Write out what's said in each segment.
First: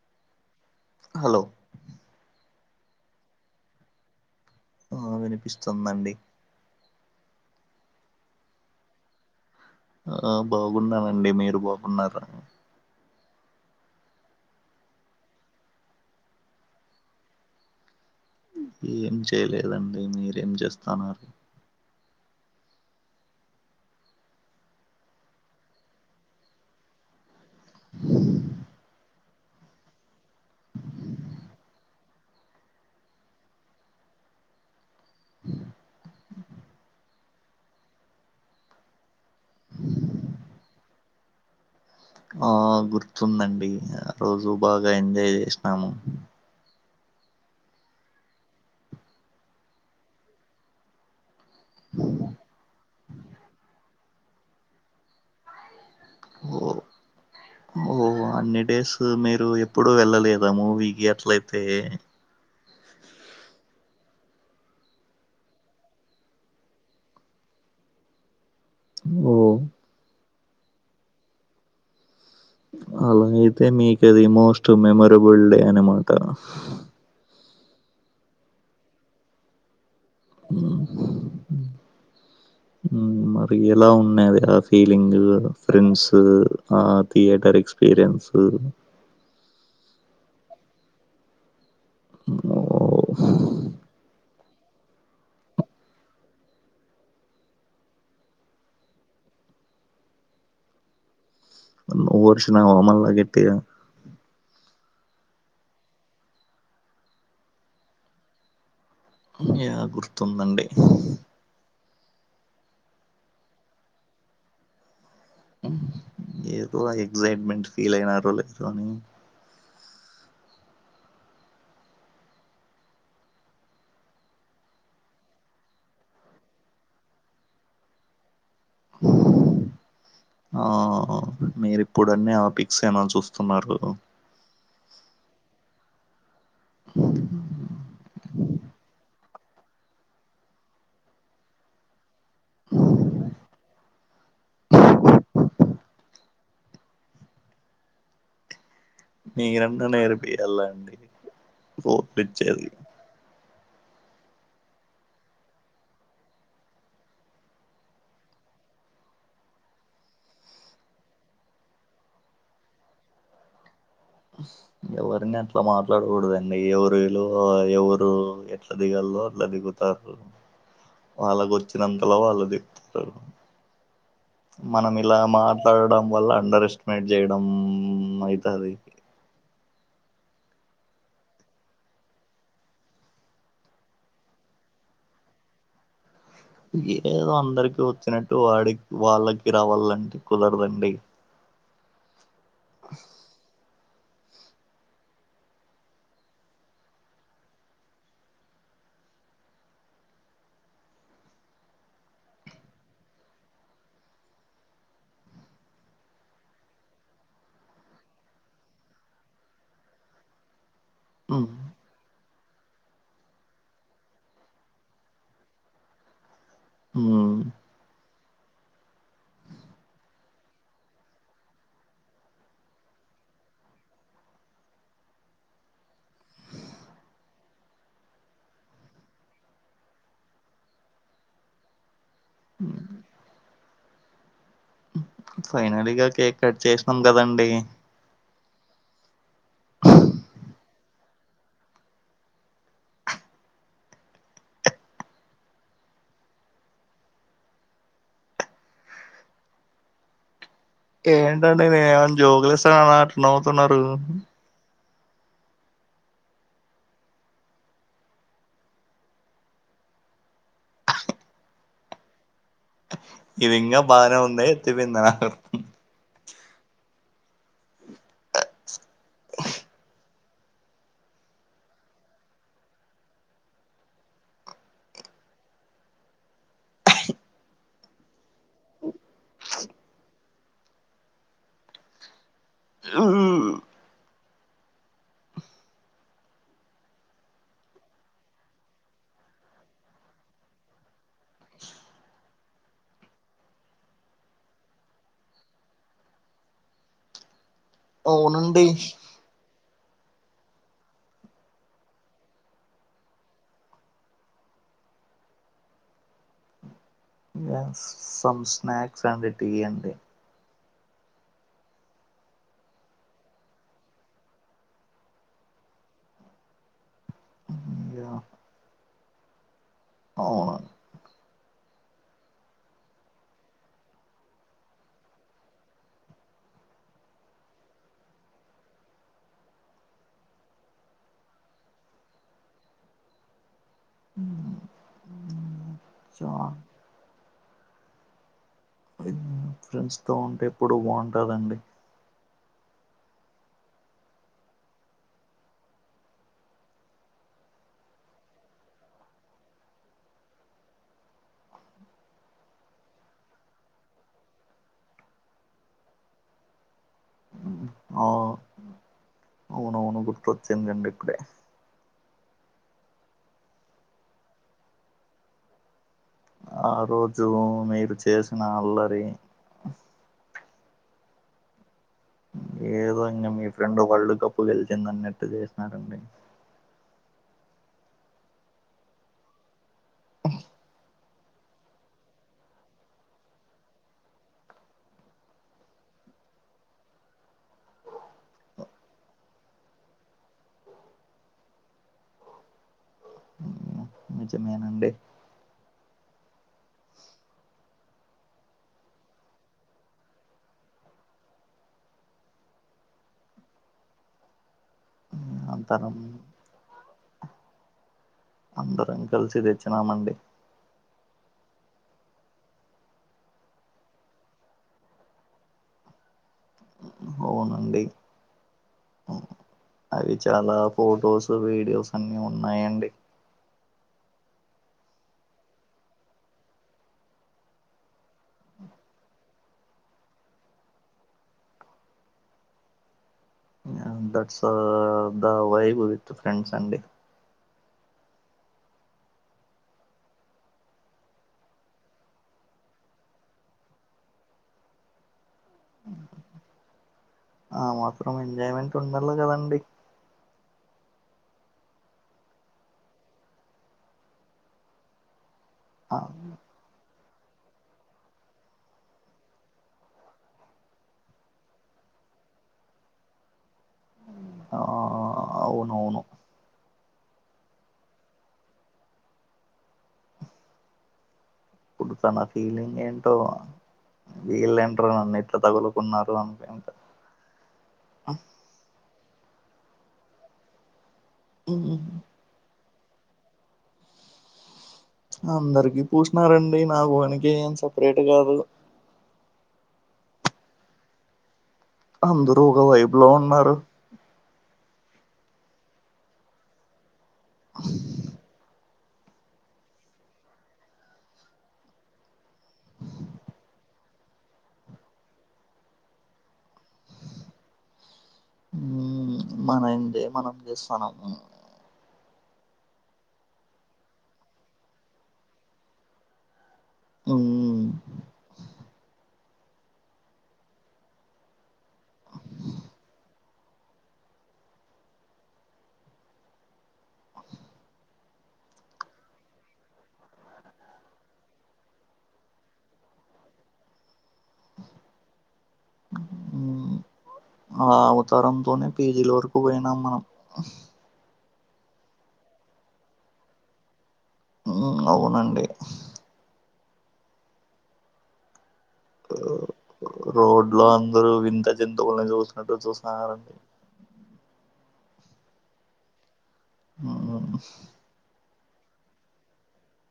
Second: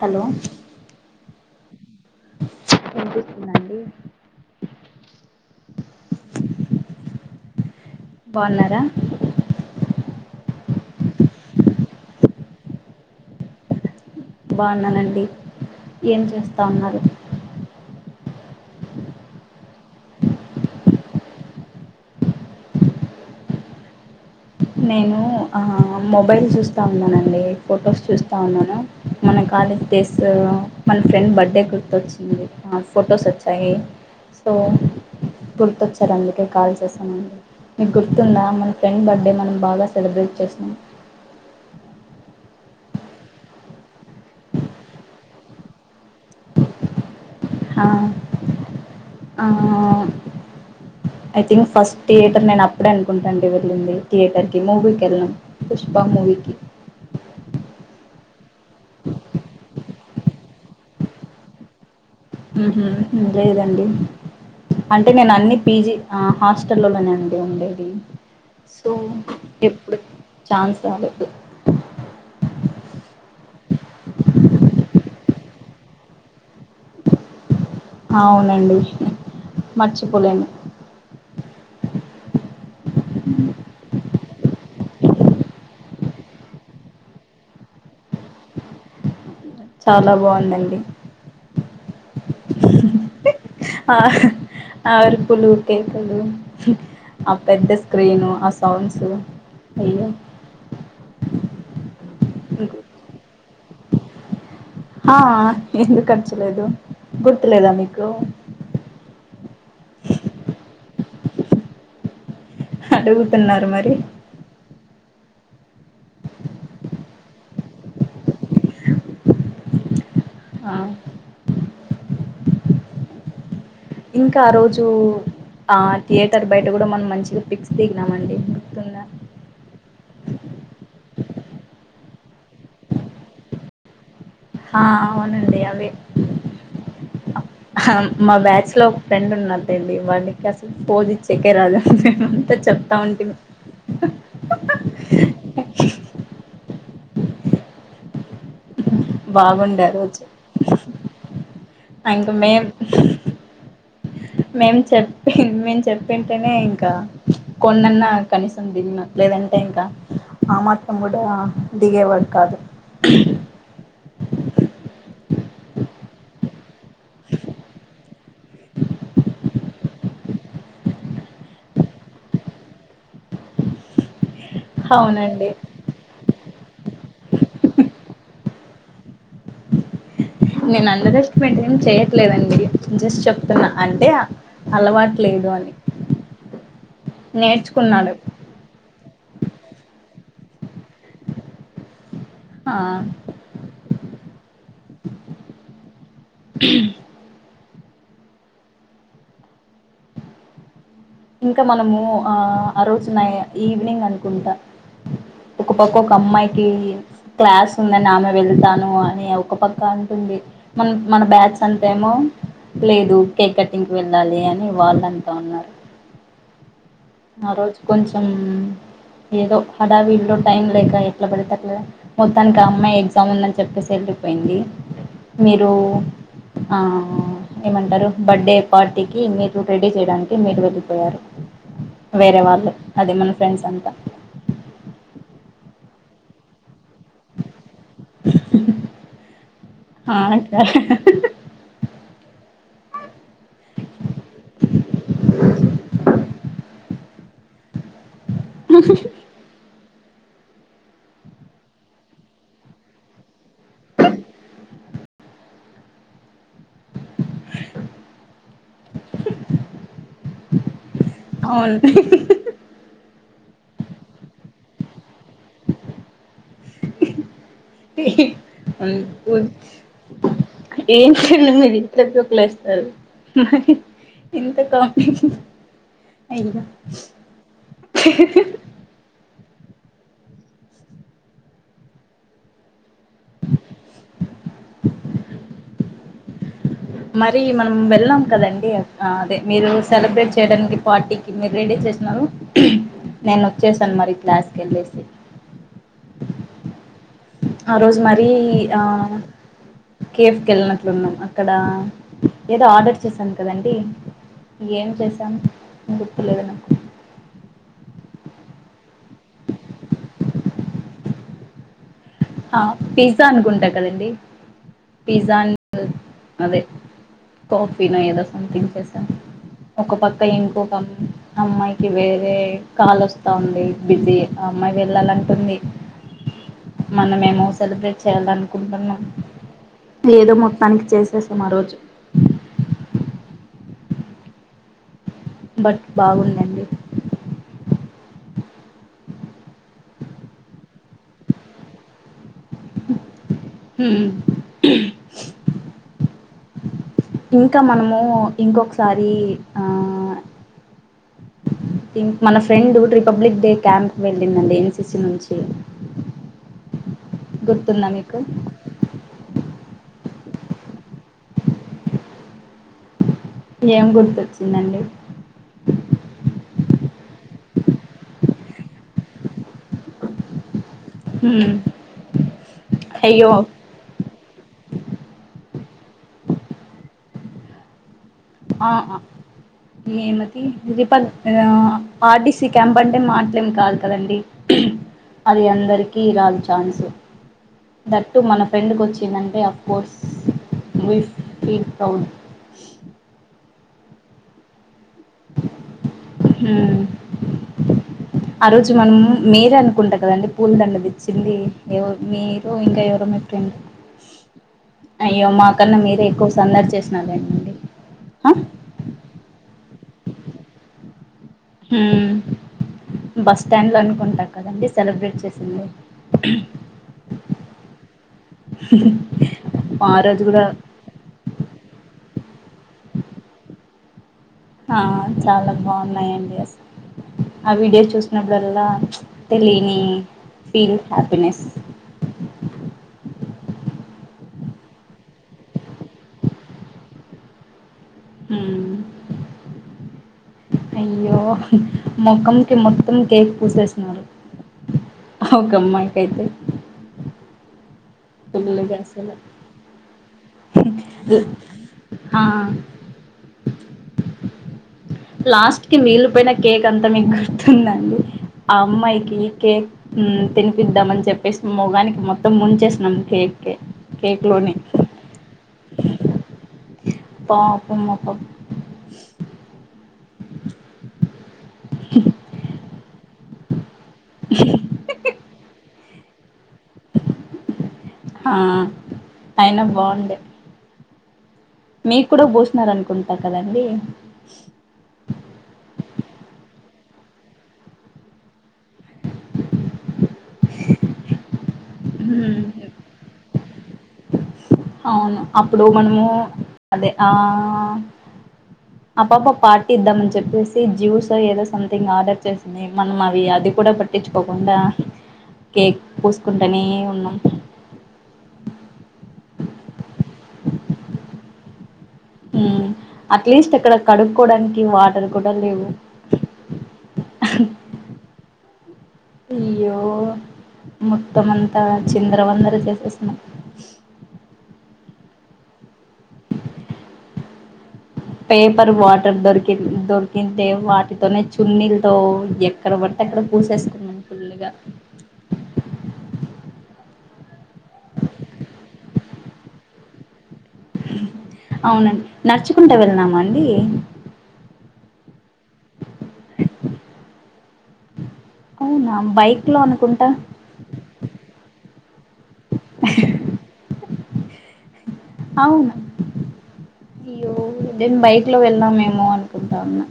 Hello hello వినిపిస్తుందా అండి ఆ వినిపిస్తుందండి బావున్నారా ఆ బాగున్నామండి మీరు బాగున్నారా బావున్నానండి ఏం చేస్తా ఉన్నారు. ఏం చేయలేదండి మీరేం చేస్తాన్నారు నేను హ మొబైల్ చూస్తా ఉన్నానండి. ఫొటోస్ చూస్తా ఉన్నాను. మన కాలేజ్ డేస్ మన ఫ్రెండ్ బర్త్డే గుర్తొచ్చింది. ఫొటోస్ వచ్చాయి సో గుర్తొచ్చారు అందుకే కాల్ చేసామండి. మీకు గుర్తుందా మన ఫ్రెండ్ బర్త్డే మనం బాగా సెలబ్రేట్ చేసినం. ఆ గుర్తుందండి ఆ రోజు బాగా ఎంజాయ్ చేసినాము. హా ఆఆ ఐ థింక్ ఫస్ట్ ధియేటర్ నేను ఇప్పుడు అనుకుంటుండి వెళ్ళింది థియేటర్కి మూవీకి వెళ్ళం పుష్పా మూవీకి ఓ ఓ అన్ని డేస్ మీరు ఎప్పుడూ వెళ్ళలేదా మూవీకి అట్లయితే ఉహూ లేదండి అంటే నేను అన్ని పీజీ హాస్టల్లోలోనేండి ఉండేది సో ఓ ఎప్పుడు చాన్స్ రాలేదు అలా అయితే మీక అది మోస్ట్ మెమొరెబుల్ డే అనమాట అవునండి మచి మ్మ్. మరి ఎలా ఉన్నది ఆ ఫీలింగ్ ఫ్రెండ్స్ ఆ థియేటర్ ఎక్స్పీరియన్స్ చాలా బాగుందండి ఓ ఆ ఆ అరుపులు కేకలు ఆ పెద్ద స్క్రీను ఆ సౌండ్స్ అయ నువ్వు వరిసినవా మళ్ళ గట్టిగా ఆ ఎందుకు అర్చలేదు గుర్తులేదా మీకు యా గుర్తుందండి అడుగుతున్నారు మరి ఏదో ఎక్సైట్మెంట్ ఫీల్ అయినారో లేదో అని ఆ ఇంకా ఆ రోజు ఆ థియేటర్ బయట కూడా మనం మంచిగా ఫిక్స్ దిగినామండి గుర్తుందా అవును మీరి ఇప్పుడు అన్ని ఆపిక్స్ ఏమ చూస్తున్నారు కదా హ అవునండి అవే [unintelligible] మా బ్యాచ్ లో ఫ్రెండ్ ఉన్నాటండి వాళ్ళకి అసలు పోజచ్చేకే రాదు మే అంతా చెప్తా ఉంటే బాగుండే మీరన్నా ఆరోజు నేర్పియాలా అండి ఫోటోలు ఇంక మేం ఇచ్చేది మేం చెప్పి మేము చెప్పింటేనే ఇంకా కొన్నన్నా కనీసం దిగినం లేదంటే ఇంకా ఆ మాత్రం కూడా దిగేవాడు కాదు ఎవరిని అట్లా మాట్లాడకూడదండి ఎవరు వే లో ఎవరు ఎట్లా దిగాలో అట్లా దిగు తారు వాళ్ళకు వచ్చినంతలో వాళ్ళు దికుతారు మనం ఇలా అవునండి మాట్లాడడం వల్ల అండర్ ఎస్టిమేట్ చేయడం అయితది నేను ఉండరెస్టిమేట్ ఏం చేయట్లేదండి జస్ట్ చెప్తున్నా అంటే అలవాటులేదు అని ఏదో అందరికి నేర్చుకున్నాడు వచ్చినట్టు వాడి వాళ్ళకి రావాలంటే కుదరదండి హ ఇంక మనము ఆ ఆ రోజు నై ఈవినింగ్ అనుకుంట ఒక పక్క ఒక అమ్మాయికి క్లాస్ ఉందని ఆమె వెళ్తాను అని ఒక పక్క అంటుంది మన మన ఉమ్ బ్యాచ్ అంతేమో లేదు కేక్ కటింగ్కి వెళ్ళాలి అని వాళ్ళు అంటా ఉన్నారు ఉమ్ ఆ రోజు కొంచెం ఏదో హడావిడిలో టైం లేక ఎట్ల పడితే అట్ల మొత్తానికి ఆ అమ్మాయి ఎగ్జామ్ ఉందని చెప్పేసి వెళ్ళిపోయింది మీరు ఆ ఏమంటరు బర్త్డే పార్టీకి మీరు రెడీ చేయడానికి మీరు వెళ్ళిపోయారు వేరే వాళ్ళు అదే మన ఫ్రెండ్స్ అంతా ఫైనల్గా కేక్ కట్ చేసినం కదండి ఆ ఏంటండి నేనే ఏమనా జోకులు ఏస్తున్నానా అట్ల నవ్వుతున్నరు అవును [unintelligible] బానే ఉంది [unintelligible] అ ఏంటండీ మీరు ఇట్ల జోకులు ఏస్తున్నారు మరి ఇంత కామెడీ అయ్యా ఉమ్, మరి మనం వెళ్ళాం కదండి అదే మీరు సెలబ్రేట్ చేయడానికి పార్టీకి మీరు రెడీ చేసినరు నేను వచ్చేసాను మళ్ళి క్లాస్కి వెళ్ళేసి ఆ రోజు మరీ అవునండి ఆ కేఫ్కి వెళ్ళినట్లు ఉన్నాం అక్కడ ఏదో ఆర్డర్ చేశాం కదండి ఏం చేసాం గుర్తులేదు నాకు ఇగ సమ్ స్నాక్స్ అండి టీ అండి ఆ పిజ్జా అనుకుంట కదండి పిజ్జా అదే కాఫీ నో ఏదో సమ్థింగ్ చేసాం ఒక పక్క అవును ఇంకొక అమ్ అమ్మాయి వేరే కాల్ వస్తా ఉంది బిజీ ఆ అమ్మాయి వెళ్ళాలంటుంది మనం ఏమో సెలబ్రేట్ చేయాలనుకుంటున్నాం ఏదో మొత్తానికైతే చేసేసాం ఆ రోజు ఉమ్ బట్ బాగుందండి ఫ్రెండ్స్ తో ఉంటే ఎప్పుడు బాగుంటారండి హ్మ్ ఇంకా మనము ఇంకొకసారి ఆ మన ఫ్రెండ్ రిపబ్లిక్ డే క్యాంప్ వెళ్ళిందండి ఎన్సిసి నుంచి గుర్తుందా ఆ మీకు అవునవును గుర్తొచ్చిందండి ఇప్పుడే ఏం గుర్తొచ్చిందండి ఆ రోజు మీరు చేసిన అల్లరి హ్మ్ ఏదో ఇంగ అయ్యో మీ ఫ్రెండ్ వరల్డ్ కప్ గెలిచిందన్నట్టు చేసినారండి ఆ ఏమది రిపబ్ ఆర్టీసీ క్యాంప్ అంటే మాటలేం కాదు కదండి అది అందరికి రాదు ఛాన్సు దట్టు మన ఫ్రెండ్కి వచ్చిందంటే of course we feel proud నిజమేనండి హ ఆ రోజు మనం మీరే అనుకుంట కదండి పూల దండనిచ్చింది ఏవో మీరు ఇంకా ఎవరో మీ ఫ్రెండ్ అయ్యో మా కన్న అంతరం మీరే ఎక్కువ సందడి చేసినారులేండి అందరంకుల్స్ దే చ్చినమండి బస్ స్టాండ్ లో అనుకుంటా కదండి సెలబ్రేట్ చేసింది అవునండి ఆ అవి రోజు కూడా చాలా ఫొటోస్ వీడియోస్ అన్నీ ఉన్నాయండి ఆ చాలా బాగున్నాయండి అస్ ఆ వీడియోస్ చూసినప్పుడల్లా తెలియని feel happiness that's the why with friends అండి హు అయ్యో మొఖంకి మొత్తం కేక్ పూసేసినరు ఓకమైకైతే ఆ మత్ త్రం ఎంజాయ్మెంట్ ఉండాలి కదండి ల్ ఆ లాస్ట్ కి ఆ వీగిలిపోయిన కేక్ అంతా మీక్ తుందండి ఆ అమ్మాయికి కేక్ హు తినిపిద్దాం అని చెప్పేసి మొగానికి మొత్తం ముంచేసినం కేక్ కే ఆ ఆ అవునవును పాపం ఆ పాప్ అప్పుడు తన ఫీలింగ్ ఏంట్ టో విలెంట్రా నన్నిట్ తగులుకున్నారు అంతే ఆ అయినా బాగుండే మీక్కూడా బోస్ న్నరనుకుంటారు కదండి అందరికి పూసినారండి నా ఒకనికి ఏం సపరేట్ కాదు అందరు ఒక వైబ్లో ఉన్నారు అవును అప్పుడు మనము అదే ఆ ఆ పాప పార్టీ ఇద్దామని చెప్పేసి జ్యూస్ ఏదో సంథింగ్ ఆర్డర్ చేసింది మనం అవి అది కూడా పట్టించుకోకుండా కేక్ పూసుకుంటనే ఉన్నాం ఉ మన ఎంజాయ్ మనం చేస్తానము అట్లీస్ట్ అక్కడ కడుక్కోడానికి వాటర్ కూడా లేవు అయ్యో మొత్తమంతా చిందర వందర చేసేసిన్నాం పేపర్ వాటర్ దొరికి దొరికితే వాటితోనే చున్నీలతో ఎక్కడ పడితే అక్కడ పూసేసుకున్నాం ఫుల్గా ఆ అవతారం లోనే పీజ లోరు. ఉహేనం మనం. అవునండి, నడుచుకుంటా వెళ్లిన మా అండి. అ అవునండి. అవునా బైక్ లో అనుకుంటా. జంతువులని చూసినట్టు చూస్తున్నా రండి. అవును. ఉమ్ య్యోదేం బైక్. ఇట్లో వెళ్ళినం అనుకుంటా ఉన్నా.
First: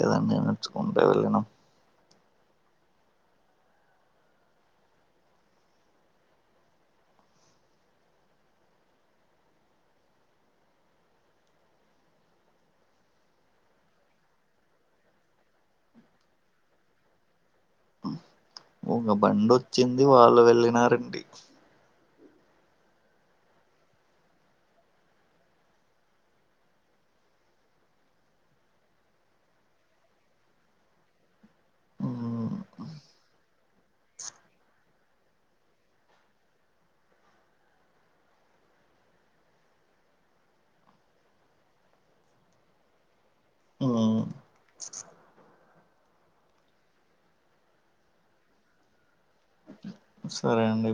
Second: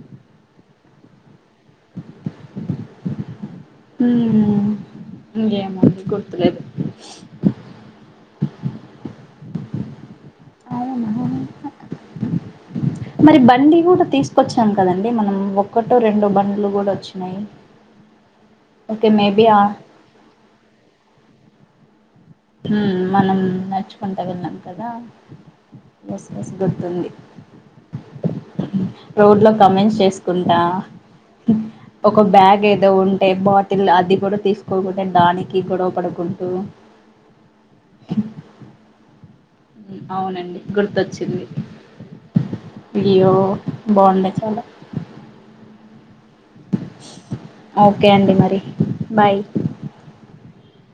ఇలానే నడుచుకుంటా వెళ్ళినం. ఊమ్ ఉ యేమో గుర్తు లేదు. అవునా. మరి బండి కూడా తీసుకొచ్చాం కదండి మనం, ఒక్కటో రెండో బండ్లు కూడా వొచ్చినాయి. ఒక బందోచింది, వాళ్ళు వెళ్ళినారండి. ఉమ్ మనం నడుచుకుంటా వెళ్ళినం కదా, బస్ బస్ గుర్తుంది, రోడ్ లో కమెన్స్ చేసుకుంటా, ఒక బ్యాగ్ ఏదో ఉంటే బాటిల్ అది కూడా తీసుకోకుంట దానికి గొడవ పడుకుంటూ. అవునండి గుర్తొచ్చింది, ఇయ్యో బాగున్నాయ్ చాలా. ఓకే అండి, మరి బాయ్. సరే అండి.